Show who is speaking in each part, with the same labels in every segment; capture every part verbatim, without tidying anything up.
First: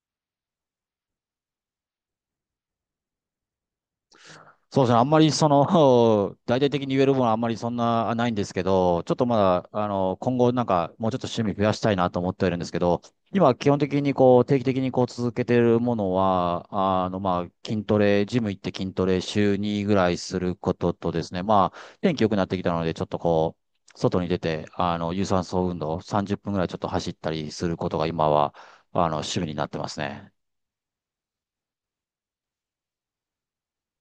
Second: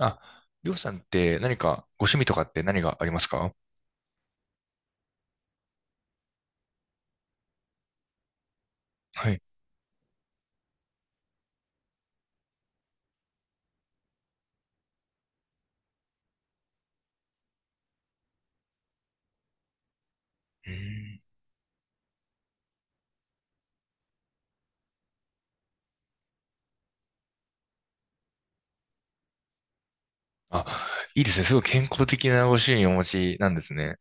Speaker 1: あ、りょうさんって何かご趣味とかって何がありますか？
Speaker 2: そうですね。あんまりその、大々的に言えるものはあんまりそんなないんですけど、ちょっと
Speaker 1: は
Speaker 2: ま
Speaker 1: い。
Speaker 2: だ、あの、今後なんかもうちょっと趣味増やしたいなと思ってはいるんですけど、今基本的にこう、定期的にこう続けてるものは、あの、まあ、筋トレ、ジム行って筋トレ週にぐらいする
Speaker 1: う
Speaker 2: ことと
Speaker 1: ーん。
Speaker 2: ですね、まあ、天気良くなってきたので、ちょっとこう、外に出て、あの、有酸素運動さんじゅっぷんぐらいちょっと走ったりすることが今は、あの、趣味になってますね。
Speaker 1: あ、いいですね。すごい健康的なご趣味をお持ちなんですね。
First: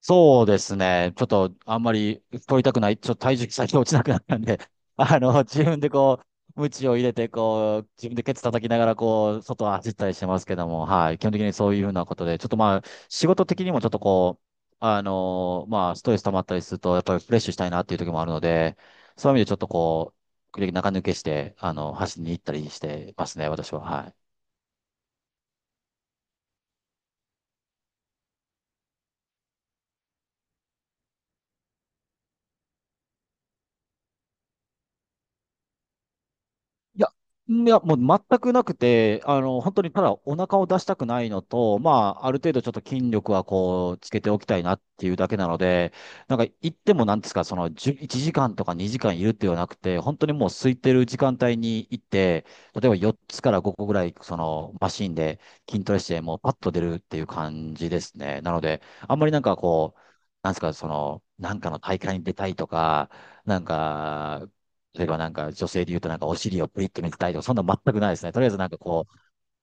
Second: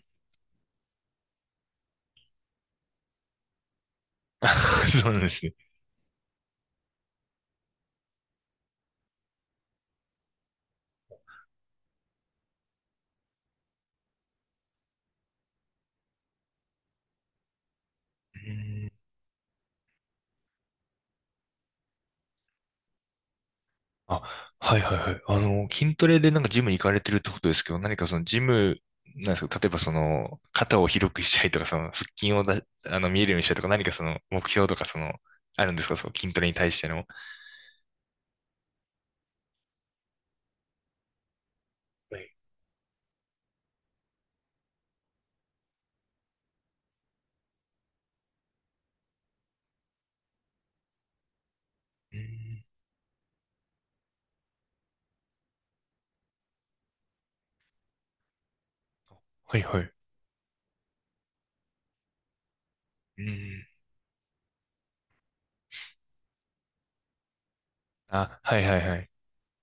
Speaker 2: そうですね。ちょっと、あんまり取りたくない。ちょっと体重先落ちなくなったんで、
Speaker 1: そうな
Speaker 2: あ
Speaker 1: んで
Speaker 2: の、
Speaker 1: すね。
Speaker 2: 自分でこう、鞭を入れて、こう、自分でケツ叩きながら、こう、外を走ったりしてますけども、はい。基本的にそういうふうなことで、ちょっとまあ、仕事的にもちょっとこう、あのまあ、ストレス溜まったりすると、やっぱりフレッシュしたいなっていう時もある
Speaker 1: う
Speaker 2: ので、
Speaker 1: ーん。
Speaker 2: そういう意味でちょっとこう、時々中抜けして、あの、走りに行ったりしてますね、私は。はい。
Speaker 1: あ、はいはいはい。あの、筋トレでなんかジムに行かれてるってことですけど、何かそのジム、なんですか、例えばその、肩を広くしたいとか、その、腹筋をだ、あの、見えるようにしたいとか、何かその、目標とか、その、あるんですか、その筋トレに対して
Speaker 2: い
Speaker 1: の。
Speaker 2: や、んいや、もう全くなくて、あの、本当にただお腹を出したくないのと、ま
Speaker 1: は
Speaker 2: あ、あ
Speaker 1: い。
Speaker 2: る程度ちょっと筋力はこう、つけておきたいなっていうだけなので、なんか行ってもなんですか、その、じゅいちじかんとかにじかんいるっていうのはなくて、本当にもう空いてる時間帯に行っ
Speaker 1: うー
Speaker 2: て、
Speaker 1: ん。
Speaker 2: 例えばよっつからごこぐらい、その、マシンで筋トレして、もうパッと出るっていう感じですね。なので、あんまりなんか
Speaker 1: はいはい。う
Speaker 2: こう、なんですか、その、なんかの大会に出たいとか、
Speaker 1: ー
Speaker 2: なん
Speaker 1: ん。
Speaker 2: か、例えばなんか女性で言うとなんかお尻をプリッと見せたいとか、そんな全くないですね。
Speaker 1: あ、
Speaker 2: とりあえず
Speaker 1: はい
Speaker 2: なん
Speaker 1: は
Speaker 2: か
Speaker 1: いは
Speaker 2: こ
Speaker 1: い。
Speaker 2: う、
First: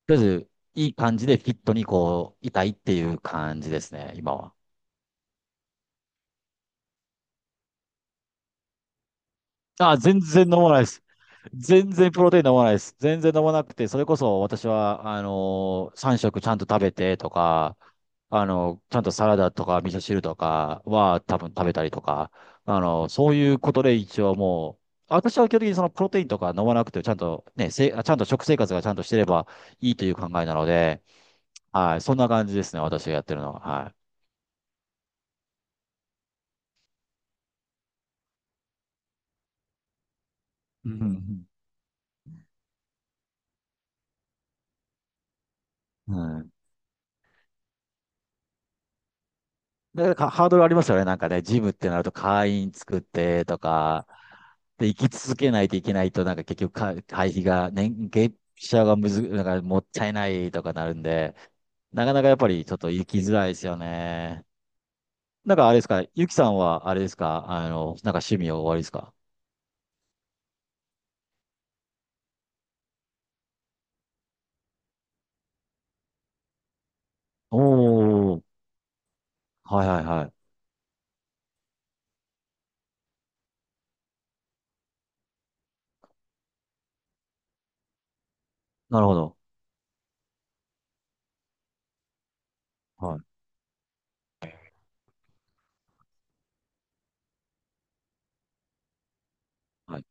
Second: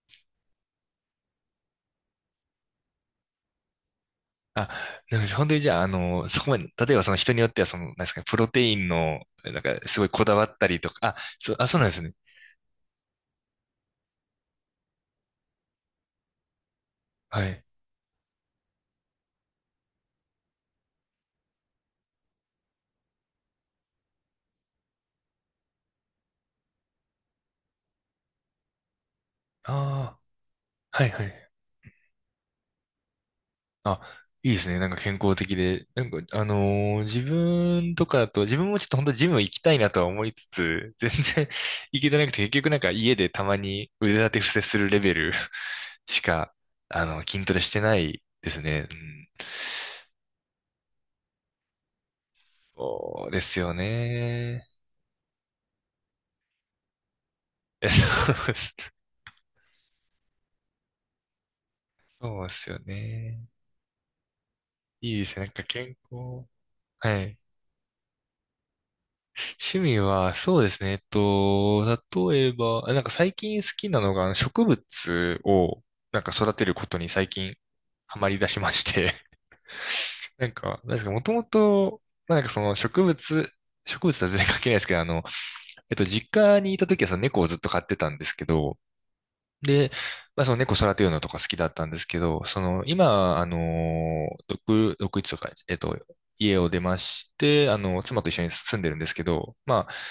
Speaker 2: とりあえずいい感じでフィットにこう、いたいっていう感じですね、今は。
Speaker 1: あ、なんか本当にじゃあ、あの、そこまで、例えばその人によっては、その、なんですかね、プロテインの、なんか、
Speaker 2: あ、
Speaker 1: すごい
Speaker 2: 全
Speaker 1: こだ
Speaker 2: 然
Speaker 1: わ
Speaker 2: 飲
Speaker 1: った
Speaker 2: まな
Speaker 1: り
Speaker 2: いで
Speaker 1: と
Speaker 2: す。
Speaker 1: か、あ、そう、あ、そうなん
Speaker 2: 全
Speaker 1: です
Speaker 2: 然
Speaker 1: ね。
Speaker 2: プロテイン飲まないです。全然飲まなくて、それこそ私は、あのー、さん食ちゃんと食べてと
Speaker 1: はい。
Speaker 2: か、あの、ちゃんとサラダとか味噌汁とかは多分食べたりとか、あの、そういうことで一応もう、私は基本的にそのプロテインとか飲まなくて、ちゃんとね、せ、あちゃんと食生活がちゃんとしてれば
Speaker 1: あ
Speaker 2: いいという考えなの
Speaker 1: あ、
Speaker 2: で、
Speaker 1: はいはい。
Speaker 2: はい、そんな感じですね、私がやってるのは。はい。
Speaker 1: あ、いいですね。なんか健康的で。なんか、あのー自分とかだと、自分もちょっと本当ジム行きたいなとは思いつ
Speaker 2: う
Speaker 1: つ、全然
Speaker 2: ん
Speaker 1: 行けてなくて、結局なんか家でたまに腕立て伏せするレベル
Speaker 2: う
Speaker 1: し
Speaker 2: んうん。
Speaker 1: か、あの、筋トレしてないですね。うん、
Speaker 2: だからかハードルありますよね。なんかね、ジムってなると会員作っ
Speaker 1: そうで
Speaker 2: て
Speaker 1: す
Speaker 2: と
Speaker 1: よ
Speaker 2: か、
Speaker 1: ね。
Speaker 2: で、生き続けないといけないと、なんか結局か、会費が
Speaker 1: え、
Speaker 2: ね、
Speaker 1: そ
Speaker 2: 年月
Speaker 1: うです。
Speaker 2: 謝がむず、なんかもったいないとかなるんで、なかなかやっ
Speaker 1: そう
Speaker 2: ぱ
Speaker 1: で
Speaker 2: り
Speaker 1: す
Speaker 2: ちょっ
Speaker 1: よ
Speaker 2: と行きづ
Speaker 1: ね。
Speaker 2: らいですよね。
Speaker 1: いいですね。なん
Speaker 2: なん
Speaker 1: か
Speaker 2: かあれです
Speaker 1: 健
Speaker 2: か、ゆきさ
Speaker 1: 康。
Speaker 2: んはあれです
Speaker 1: はい。
Speaker 2: か、あの、なんか趣味は終わりですか？
Speaker 1: 趣味は、そうですね。えっと、例えば、あ、なんか最近好きなのが、あの植物を、なんか育てることに最近
Speaker 2: お
Speaker 1: ハマり
Speaker 2: ー、
Speaker 1: 出しまして。
Speaker 2: はいはいはい。
Speaker 1: なんか、なんですか、もともと、まあ、なんかその植物、植物とは全然関係ないですけど、あの、えっと、実家にいた時はその猫をずっと飼ってたんですけど、
Speaker 2: なるほど。
Speaker 1: で、まあ、その猫育てるのとか好きだったんですけど、その
Speaker 2: はい。
Speaker 1: 今、あの、独、独立とか、えっと、家を出まして、あの、妻と一緒に住んでるんですけど、ま
Speaker 2: はい。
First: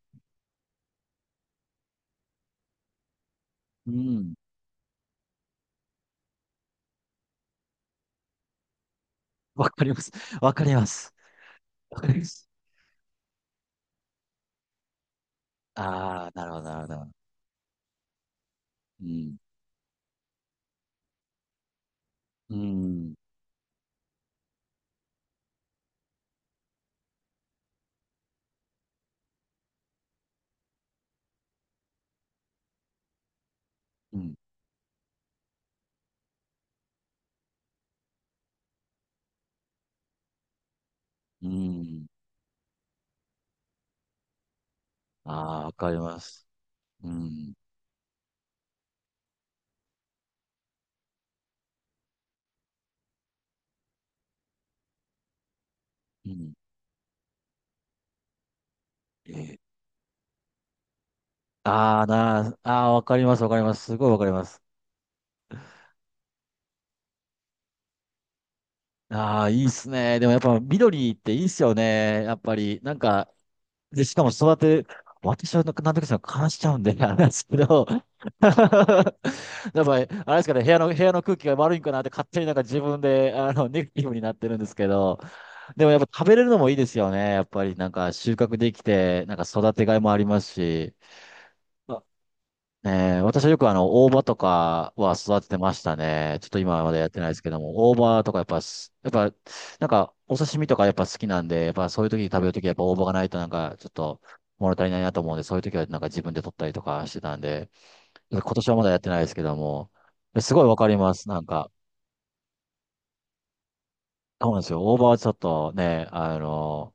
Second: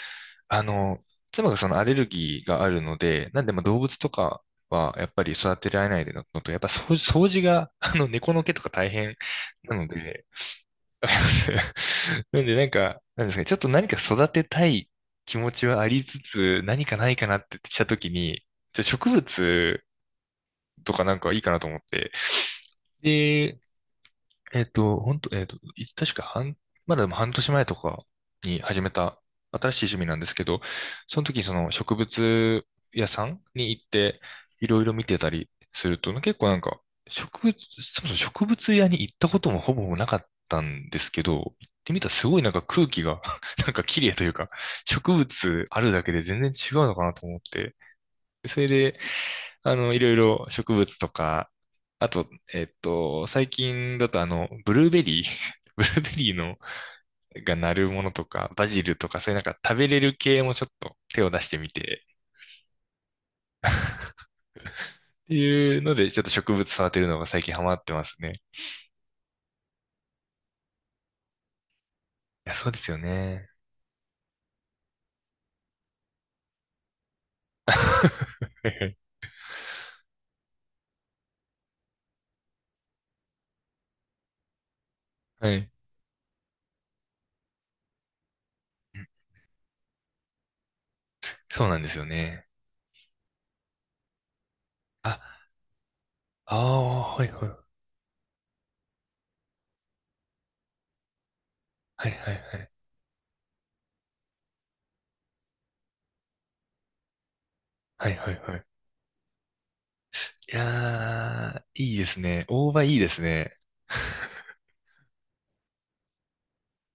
Speaker 1: あ、あの、妻がそのアレルギーがあるので、なんでまあ動
Speaker 2: う
Speaker 1: 物と
Speaker 2: ん。
Speaker 1: かはやっぱり育てられないのと、やっぱ掃除、掃除が、あの、猫の毛とか大変
Speaker 2: わ
Speaker 1: な
Speaker 2: か
Speaker 1: の
Speaker 2: ります。
Speaker 1: で、
Speaker 2: わかりま
Speaker 1: わ
Speaker 2: す。
Speaker 1: かります。
Speaker 2: わかりま
Speaker 1: なん
Speaker 2: す。
Speaker 1: でなんか、なんですかね、ちょっと何か育てたい気持ちはありつ
Speaker 2: ああ、なるほ
Speaker 1: つ、
Speaker 2: ど、なる
Speaker 1: 何
Speaker 2: ほ
Speaker 1: かな
Speaker 2: ど。
Speaker 1: いかなってしたときに、じゃあ
Speaker 2: う
Speaker 1: 植
Speaker 2: ん。
Speaker 1: 物とかなんかいいかなと思って。
Speaker 2: うん。
Speaker 1: で、えっと、本当えっと、い確か半、まだでも半年前とかに始めた新しい趣味なんですけど、その時にその植物屋さんに行っ
Speaker 2: う
Speaker 1: て
Speaker 2: ん。
Speaker 1: いろいろ見てたりすると、結構なんか植物、そもそも植物屋に行ったこともほぼなかったんですけど、
Speaker 2: う
Speaker 1: 行ってみ
Speaker 2: ん。
Speaker 1: たらすごいなんか空気が なんか綺麗というか、植
Speaker 2: ああ、
Speaker 1: 物
Speaker 2: わ
Speaker 1: あ
Speaker 2: か
Speaker 1: る
Speaker 2: り
Speaker 1: だけ
Speaker 2: ま
Speaker 1: で全
Speaker 2: す。
Speaker 1: 然違うのか
Speaker 2: う
Speaker 1: なと思っ
Speaker 2: ん。
Speaker 1: て、でそれであの、いろいろ植物とか、あと、えっと、最近だとあの、ブルーベリー、ブルーベ
Speaker 2: う
Speaker 1: リー
Speaker 2: ん。
Speaker 1: の、がなるものとか、バジルとか、そ
Speaker 2: え
Speaker 1: ういうなんか
Speaker 2: ー
Speaker 1: 食べれる系もちょっと手を出してみ
Speaker 2: あ
Speaker 1: て、
Speaker 2: あ、なあ、あーわかります、わかります。すごいわかります。
Speaker 1: っていうので、ちょっと植物育てるのが最近ハマってますね。
Speaker 2: ああ、いいっすね。でもやっぱ緑っていいっすよね。やっ
Speaker 1: いや、
Speaker 2: ぱ
Speaker 1: そうで
Speaker 2: り、
Speaker 1: す
Speaker 2: な
Speaker 1: よ
Speaker 2: んか、
Speaker 1: ね。
Speaker 2: で、しかも育て、私はなんかなんとかさ、悲しちゃうんで、あれなんですけ ど、
Speaker 1: はい
Speaker 2: やっぱり、あれですかね、部屋の、部屋の空気が悪いんかなって勝手になんか自分で、あの、ネガティブになってるんですけど、
Speaker 1: はい。はい。
Speaker 2: でもやっぱ食べれるのもいいですよね。やっぱりなんか収穫できて、なんか育てがいもありますし。
Speaker 1: そうなんですよね。
Speaker 2: えー、私はよくあの、大葉とかは
Speaker 1: あ、
Speaker 2: 育ててましたね。ちょっ
Speaker 1: あ
Speaker 2: と今までやっ
Speaker 1: あ、
Speaker 2: て
Speaker 1: は
Speaker 2: ない
Speaker 1: い
Speaker 2: です
Speaker 1: は
Speaker 2: けど
Speaker 1: い。
Speaker 2: も、大葉とかやっぱす、やっぱ、なんか、お刺身とかやっぱ好きなんで、やっぱそう
Speaker 1: は
Speaker 2: いう
Speaker 1: い
Speaker 2: 時に
Speaker 1: は
Speaker 2: 食
Speaker 1: い
Speaker 2: べる
Speaker 1: は
Speaker 2: 時は
Speaker 1: い。
Speaker 2: やっぱ大葉がないとなんか、ちょっと物足りないなと思うんで、そういう時はなんか自分で取ったりとかしてたんで、
Speaker 1: はいはい
Speaker 2: 今
Speaker 1: はい。
Speaker 2: 年はまだやってないですけども、す
Speaker 1: い
Speaker 2: ごいわかります。なん
Speaker 1: やー、
Speaker 2: か、
Speaker 1: いいですね。大葉いいですね。
Speaker 2: そう なんですよ。大葉はちょっとね、あの、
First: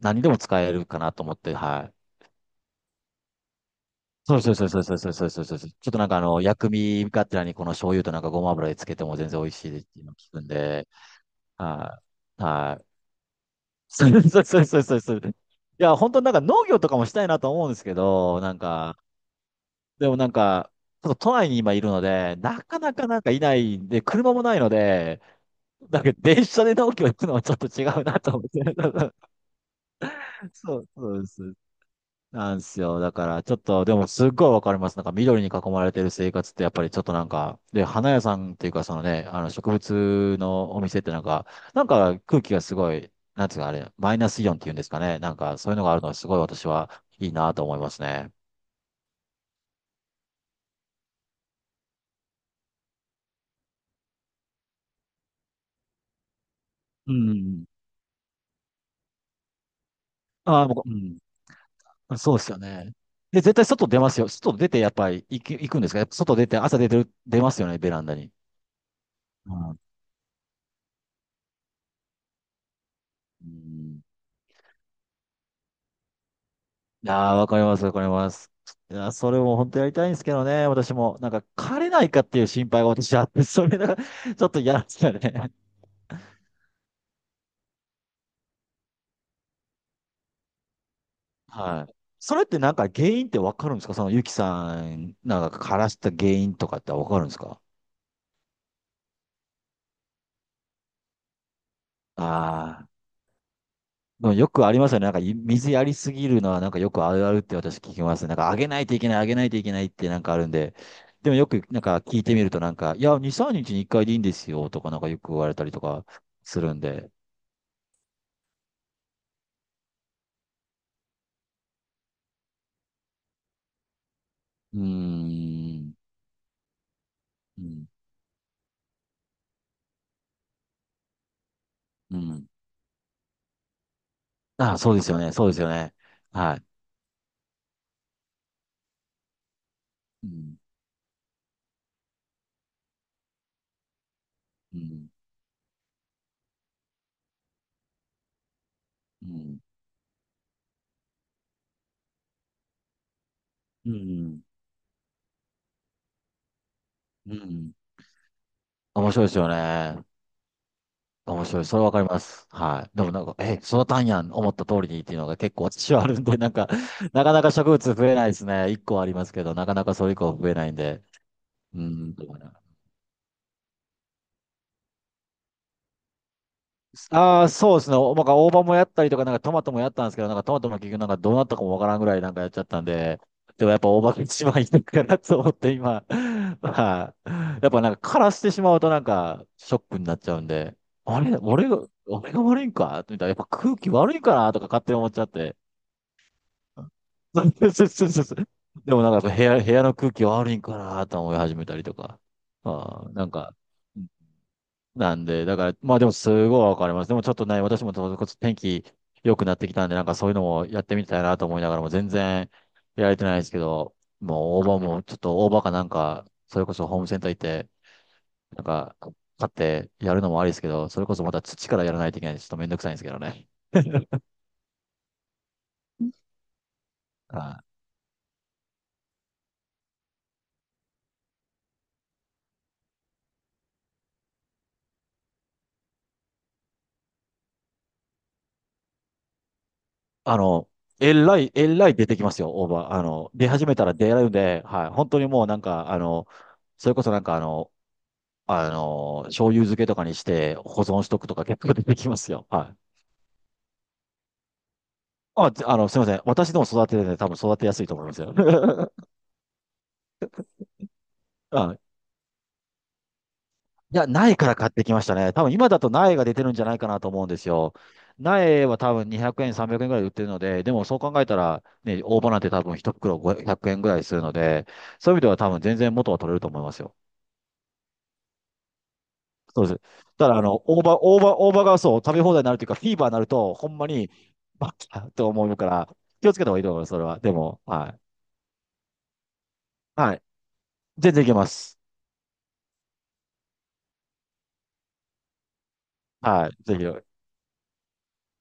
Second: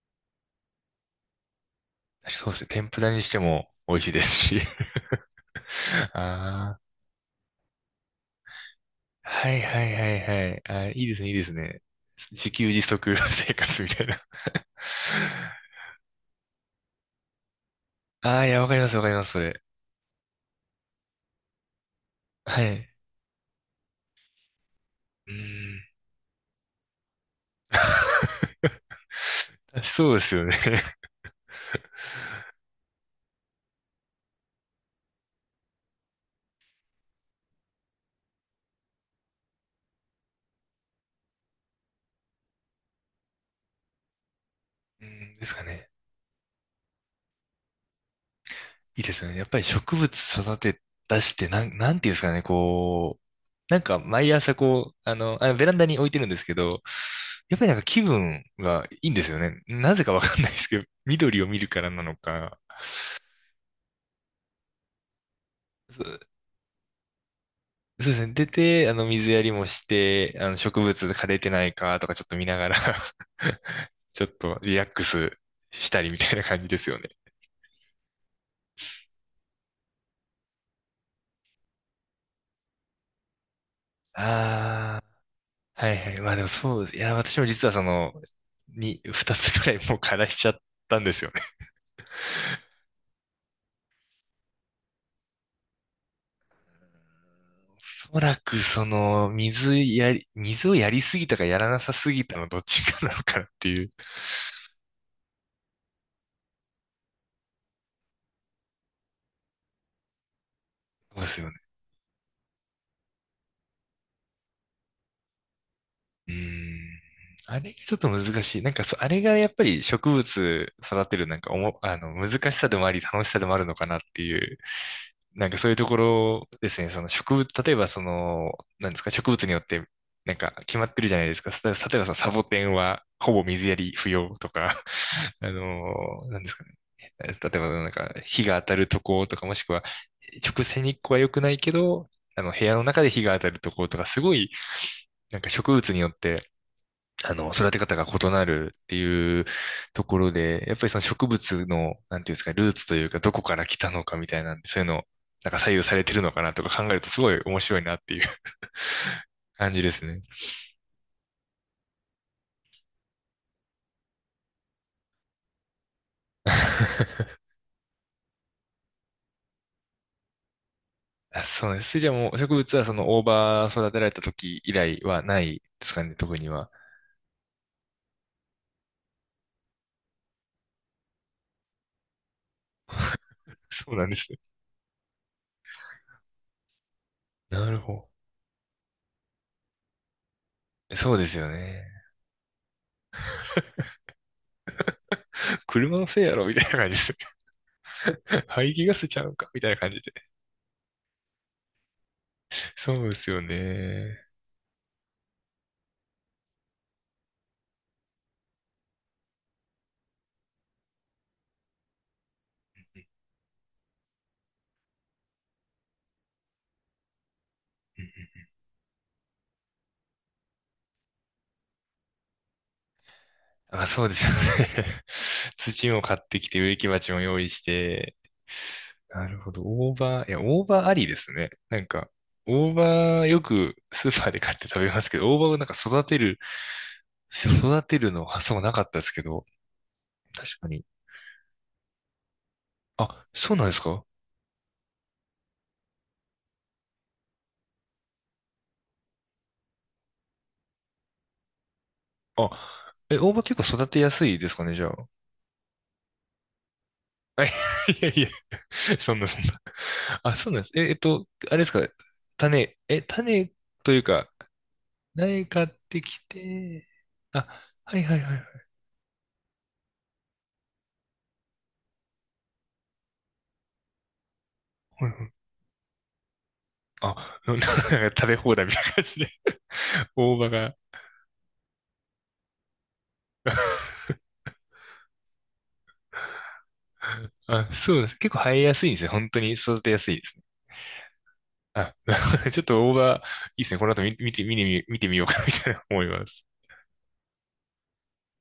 Speaker 2: 何でも使えるかなと思って、はい。
Speaker 1: そうですね。天ぷらにしても美味しいです
Speaker 2: そうそう
Speaker 1: し。
Speaker 2: そうそうそうそうそうですそうですそう。ちょっとなん かあの、薬
Speaker 1: あ
Speaker 2: 味がてらにこの醤油となんかごま油でつけても全
Speaker 1: あ、
Speaker 2: 然美
Speaker 1: は
Speaker 2: 味
Speaker 1: い
Speaker 2: しい
Speaker 1: は
Speaker 2: っ
Speaker 1: い
Speaker 2: ていうの
Speaker 1: は
Speaker 2: を
Speaker 1: い
Speaker 2: 聞くん
Speaker 1: はい。あ
Speaker 2: で、
Speaker 1: ー、いいですね、いいですね。
Speaker 2: はい。
Speaker 1: 自給
Speaker 2: は
Speaker 1: 自
Speaker 2: い。
Speaker 1: 足 生活みたい
Speaker 2: そ
Speaker 1: な。
Speaker 2: うそう そうそうそうそう。いや、本当になんか農業とかもしたいなと思うんですけ
Speaker 1: あ
Speaker 2: ど、
Speaker 1: あ、い
Speaker 2: なん
Speaker 1: や、わかります
Speaker 2: か、
Speaker 1: わかります、それ。
Speaker 2: でもなんか、ちょっと都内に今いるので、
Speaker 1: は
Speaker 2: なか
Speaker 1: い。
Speaker 2: なかなんかいないんで、車もないので、
Speaker 1: うーん。
Speaker 2: なんか電車で農業行くのはちょっと違うなと思って。
Speaker 1: そうですよね。
Speaker 2: そうそうです。なんですよ。だから、ちょっと、でも、すっごいわかります。なんか、緑に囲まれてる生活って、やっぱりちょっとなんか、で、花屋さんっていうか、そのね、あの、植物のお店ってなんか、なんか空気がすごい、なんつうか、あれ、マイナスイオンっていうんですか
Speaker 1: う
Speaker 2: ね。なん
Speaker 1: ん、です
Speaker 2: か、
Speaker 1: か
Speaker 2: そういうの
Speaker 1: ね。
Speaker 2: があるのは、すごい私はいいなと思いますね。
Speaker 1: いいですよね。やっぱり植物育て出して、なん、なんていうんですかね、こう、なんか毎朝こう、あの、あベランダに置いてるんですけど、
Speaker 2: う
Speaker 1: やっ
Speaker 2: ん。
Speaker 1: ぱりなんか気分がいいんですよね。なぜかわかんないで
Speaker 2: あ
Speaker 1: す
Speaker 2: あ、
Speaker 1: けど、
Speaker 2: もう うん。
Speaker 1: 緑を見るからなの
Speaker 2: そうですよ
Speaker 1: か。
Speaker 2: ね。で、絶対外出ますよ。外出て、やっぱり行く、行くんで
Speaker 1: そ、
Speaker 2: すか
Speaker 1: そ
Speaker 2: やっぱ外出て、朝出てる、出ますよね、ベラ
Speaker 1: う
Speaker 2: ン
Speaker 1: で
Speaker 2: ダ
Speaker 1: す
Speaker 2: に。
Speaker 1: ね。出て、あの、水やり
Speaker 2: う
Speaker 1: も
Speaker 2: ん
Speaker 1: して、あの、植物枯れてないかとかちょっと見ながら
Speaker 2: う ん
Speaker 1: ちょっとリラックスしたりみたいな感じですよね。
Speaker 2: ああ、わかります、わかります。いや、それも本当やりたいんですけどね、私も。なんか、枯れないかっていう心配が私あって、それがちょっと嫌なんで
Speaker 1: ああ。
Speaker 2: すよね。
Speaker 1: はいはい。まあでもそうです。いや、私も実はその、に、二つぐらいもう課題しちゃったんですよね。
Speaker 2: はい。それってなんか原因ってわかるんですか？そのゆきさん、なんか枯らした原因とかってわかるんですか？
Speaker 1: おそらくその、水やり、水をやりすぎたかやらなさすぎたのどっち
Speaker 2: ああ、
Speaker 1: かなのかなっていう。
Speaker 2: でもよくありますよね。なんかい水やりすぎるのはなんかよくあるあるって私聞きますね。なんかあげないといけない、あげないといけないってなんかあるんで。
Speaker 1: そうで
Speaker 2: でも
Speaker 1: す
Speaker 2: よ
Speaker 1: よね。
Speaker 2: くなんか聞いてみるとなんか、いや、に、みっかにいっかいでいいんですよとかなんかよく言われたりとか
Speaker 1: うー
Speaker 2: するん
Speaker 1: ん。
Speaker 2: で。
Speaker 1: あれがちょっと難しい。なんかそう、あれがやっぱり植物育てるなんかおも、あの、難しさでもあり、楽しさでもあるのかなっていう、
Speaker 2: うー
Speaker 1: なんかそういうと
Speaker 2: ん。
Speaker 1: ころですね、その植
Speaker 2: う
Speaker 1: 物、例えば
Speaker 2: ん。
Speaker 1: その、なんですか、植物によって、なんか決まってるじゃないですか。例えば、例えばその
Speaker 2: う
Speaker 1: サボ
Speaker 2: ん。
Speaker 1: テンはほぼ水やり不要と
Speaker 2: ああ、
Speaker 1: か、
Speaker 2: そうですよね。そ
Speaker 1: あ
Speaker 2: うで
Speaker 1: の
Speaker 2: すよね。
Speaker 1: ー、なんです
Speaker 2: は
Speaker 1: か
Speaker 2: い。
Speaker 1: ね。例えばなんか日が当たるとことか、もしくは
Speaker 2: うん。
Speaker 1: 直射日光は良くないけど、あの部屋の中で日が当たるとことか、すごい
Speaker 2: うん。
Speaker 1: なんか植物によってあの、育て方が異なるって
Speaker 2: う
Speaker 1: いう
Speaker 2: ん。
Speaker 1: ところで、やっぱりその植物の、なんていうんですか、ルーツというか、どこから来
Speaker 2: う
Speaker 1: たのかみたい
Speaker 2: ん。
Speaker 1: なんで、そういうの、なんか左右されてるのかなとか考えるとすご
Speaker 2: う
Speaker 1: い面
Speaker 2: ん。
Speaker 1: 白いなっていう
Speaker 2: 面白いですよ
Speaker 1: 感じで
Speaker 2: ね。
Speaker 1: すね。
Speaker 2: 面白い。それわかります。はい。でもなんか、え、育たんやん、思った通りにっていうのが結構私はあるんで、なんか、なか なか植物増えないですね。一個はありますけど、なかなかそれ以降増えないんで。
Speaker 1: あ、そうで
Speaker 2: う
Speaker 1: す。じゃあ
Speaker 2: ん。
Speaker 1: もう植物はその大葉育てられた時以来はないですかね、特には。
Speaker 2: ああ、そうですね。おなんか大葉もやったりとか、なんかトマトもやったんですけど、なんかトマトも結局なんかどうなったかもわからんぐらいなんかやっちゃったんで、でもやっ
Speaker 1: そ
Speaker 2: ぱ
Speaker 1: う
Speaker 2: 大
Speaker 1: なん
Speaker 2: 葉
Speaker 1: で
Speaker 2: が
Speaker 1: すね。
Speaker 2: 一番いいのかなと思って今、はい。や
Speaker 1: な
Speaker 2: っ
Speaker 1: る
Speaker 2: ぱなん
Speaker 1: ほ
Speaker 2: か枯らしてしまうとなんかショックになっちゃうんで、
Speaker 1: ど。そう
Speaker 2: あ
Speaker 1: で
Speaker 2: れ、
Speaker 1: すよ
Speaker 2: 俺が、
Speaker 1: ね。
Speaker 2: 俺が悪いんかみたいな、やっぱ空気悪いかなとか勝手に思っちゃって。
Speaker 1: 車のせいやろみたいな感じです。
Speaker 2: そうそうそうそうそ う。
Speaker 1: 排気
Speaker 2: で
Speaker 1: ガ
Speaker 2: も
Speaker 1: ス
Speaker 2: な
Speaker 1: ち
Speaker 2: ん
Speaker 1: ゃ
Speaker 2: か
Speaker 1: う
Speaker 2: や
Speaker 1: ん
Speaker 2: っぱ部
Speaker 1: かみ
Speaker 2: 屋、
Speaker 1: たい
Speaker 2: 部
Speaker 1: な
Speaker 2: 屋
Speaker 1: 感
Speaker 2: の
Speaker 1: じ
Speaker 2: 空
Speaker 1: で。
Speaker 2: 気悪いんかなと思い始めたりとか、
Speaker 1: そ
Speaker 2: あ
Speaker 1: う
Speaker 2: あ、
Speaker 1: で
Speaker 2: な
Speaker 1: す
Speaker 2: ん
Speaker 1: よ
Speaker 2: か、
Speaker 1: ね。
Speaker 2: なんで、だから、まあでもすごいわかります。でもちょっとね、私もちょっと天気良くなってきたんで、なんかそういうのもやってみたいなと思いながらも全然やれてないですけど、もう大葉も、ちょっと大葉かなんか、それこそホームセンター行って、
Speaker 1: うんうん。
Speaker 2: なんか買ってやるのもありですけど、それこそまた土からやらないといけないんで、ちょっとめんどくさいんですけどね。
Speaker 1: あ、そうですよね。土も買ってきて、植木鉢も
Speaker 2: は
Speaker 1: 用意し
Speaker 2: い。
Speaker 1: て、なるほど。大葉、いや、大葉ありですね。なんか、大葉よくスーパーで買って食べますけど、大葉をなんか育てる、育てるの発想がなかったですけど、
Speaker 2: あ
Speaker 1: 確か
Speaker 2: の、
Speaker 1: に。
Speaker 2: えらい、えらい出てきますよ、大葉。あ
Speaker 1: あ、
Speaker 2: の、出
Speaker 1: そうなん
Speaker 2: 始
Speaker 1: で
Speaker 2: め
Speaker 1: す
Speaker 2: たら
Speaker 1: か？
Speaker 2: 出るんで、はい。本当にもうなんか、あの、それこそなんかあの、あの、醤油漬けとかにして保存しとくとか結構出てきますよ。
Speaker 1: あ、
Speaker 2: はい。
Speaker 1: え、大葉結構育てやすいですかね、じゃあ。
Speaker 2: あ、あの、すみません。私でも育ててるんで多分
Speaker 1: あ、い
Speaker 2: 育てやすいと思い
Speaker 1: や
Speaker 2: ま
Speaker 1: い
Speaker 2: す
Speaker 1: や、
Speaker 2: よ。
Speaker 1: そんなそんな。あ、そうなんです。え、えっと、あれ
Speaker 2: う
Speaker 1: です
Speaker 2: ん。
Speaker 1: か、種、え、種と
Speaker 2: い
Speaker 1: いう
Speaker 2: や、
Speaker 1: か、
Speaker 2: 苗から買ってきましたね。多
Speaker 1: 苗
Speaker 2: 分
Speaker 1: 買っ
Speaker 2: 今だと
Speaker 1: て
Speaker 2: 苗
Speaker 1: き
Speaker 2: が出てるんじゃない
Speaker 1: て、
Speaker 2: かなと思うんで
Speaker 1: あ、
Speaker 2: すよ。
Speaker 1: はいはいはいは
Speaker 2: 苗
Speaker 1: い。
Speaker 2: は多分にひゃくえん、さんびゃくえんぐらいで売ってるので、でもそう考えたら、ね、大葉なんて多分一袋ごひゃくえんぐらいするので、
Speaker 1: うんう
Speaker 2: そういう意味で
Speaker 1: ん。
Speaker 2: は多分全然元は取れると思いますよ。
Speaker 1: あ、な、なんか食べ放題みたいな感じで、
Speaker 2: そうです。だか
Speaker 1: 大
Speaker 2: ら、あ
Speaker 1: 葉
Speaker 2: の、
Speaker 1: が。
Speaker 2: 大葉、大葉、大葉がそう、食べ放題になるというか、フィーバーになると、ほん まに、バカと思うから、気をつけた方がいいと思います、それは。でも、
Speaker 1: あ、
Speaker 2: は
Speaker 1: そ
Speaker 2: い。
Speaker 1: うです。結構生えやすいんですね。本当に育てやす
Speaker 2: は
Speaker 1: いで
Speaker 2: い。
Speaker 1: すね。
Speaker 2: 全然いけます。
Speaker 1: あ、なるほど。ちょっと大葉、いいですね。この後見、見て、見て見てみようかなみたいな思います。
Speaker 2: はい。ぜひ。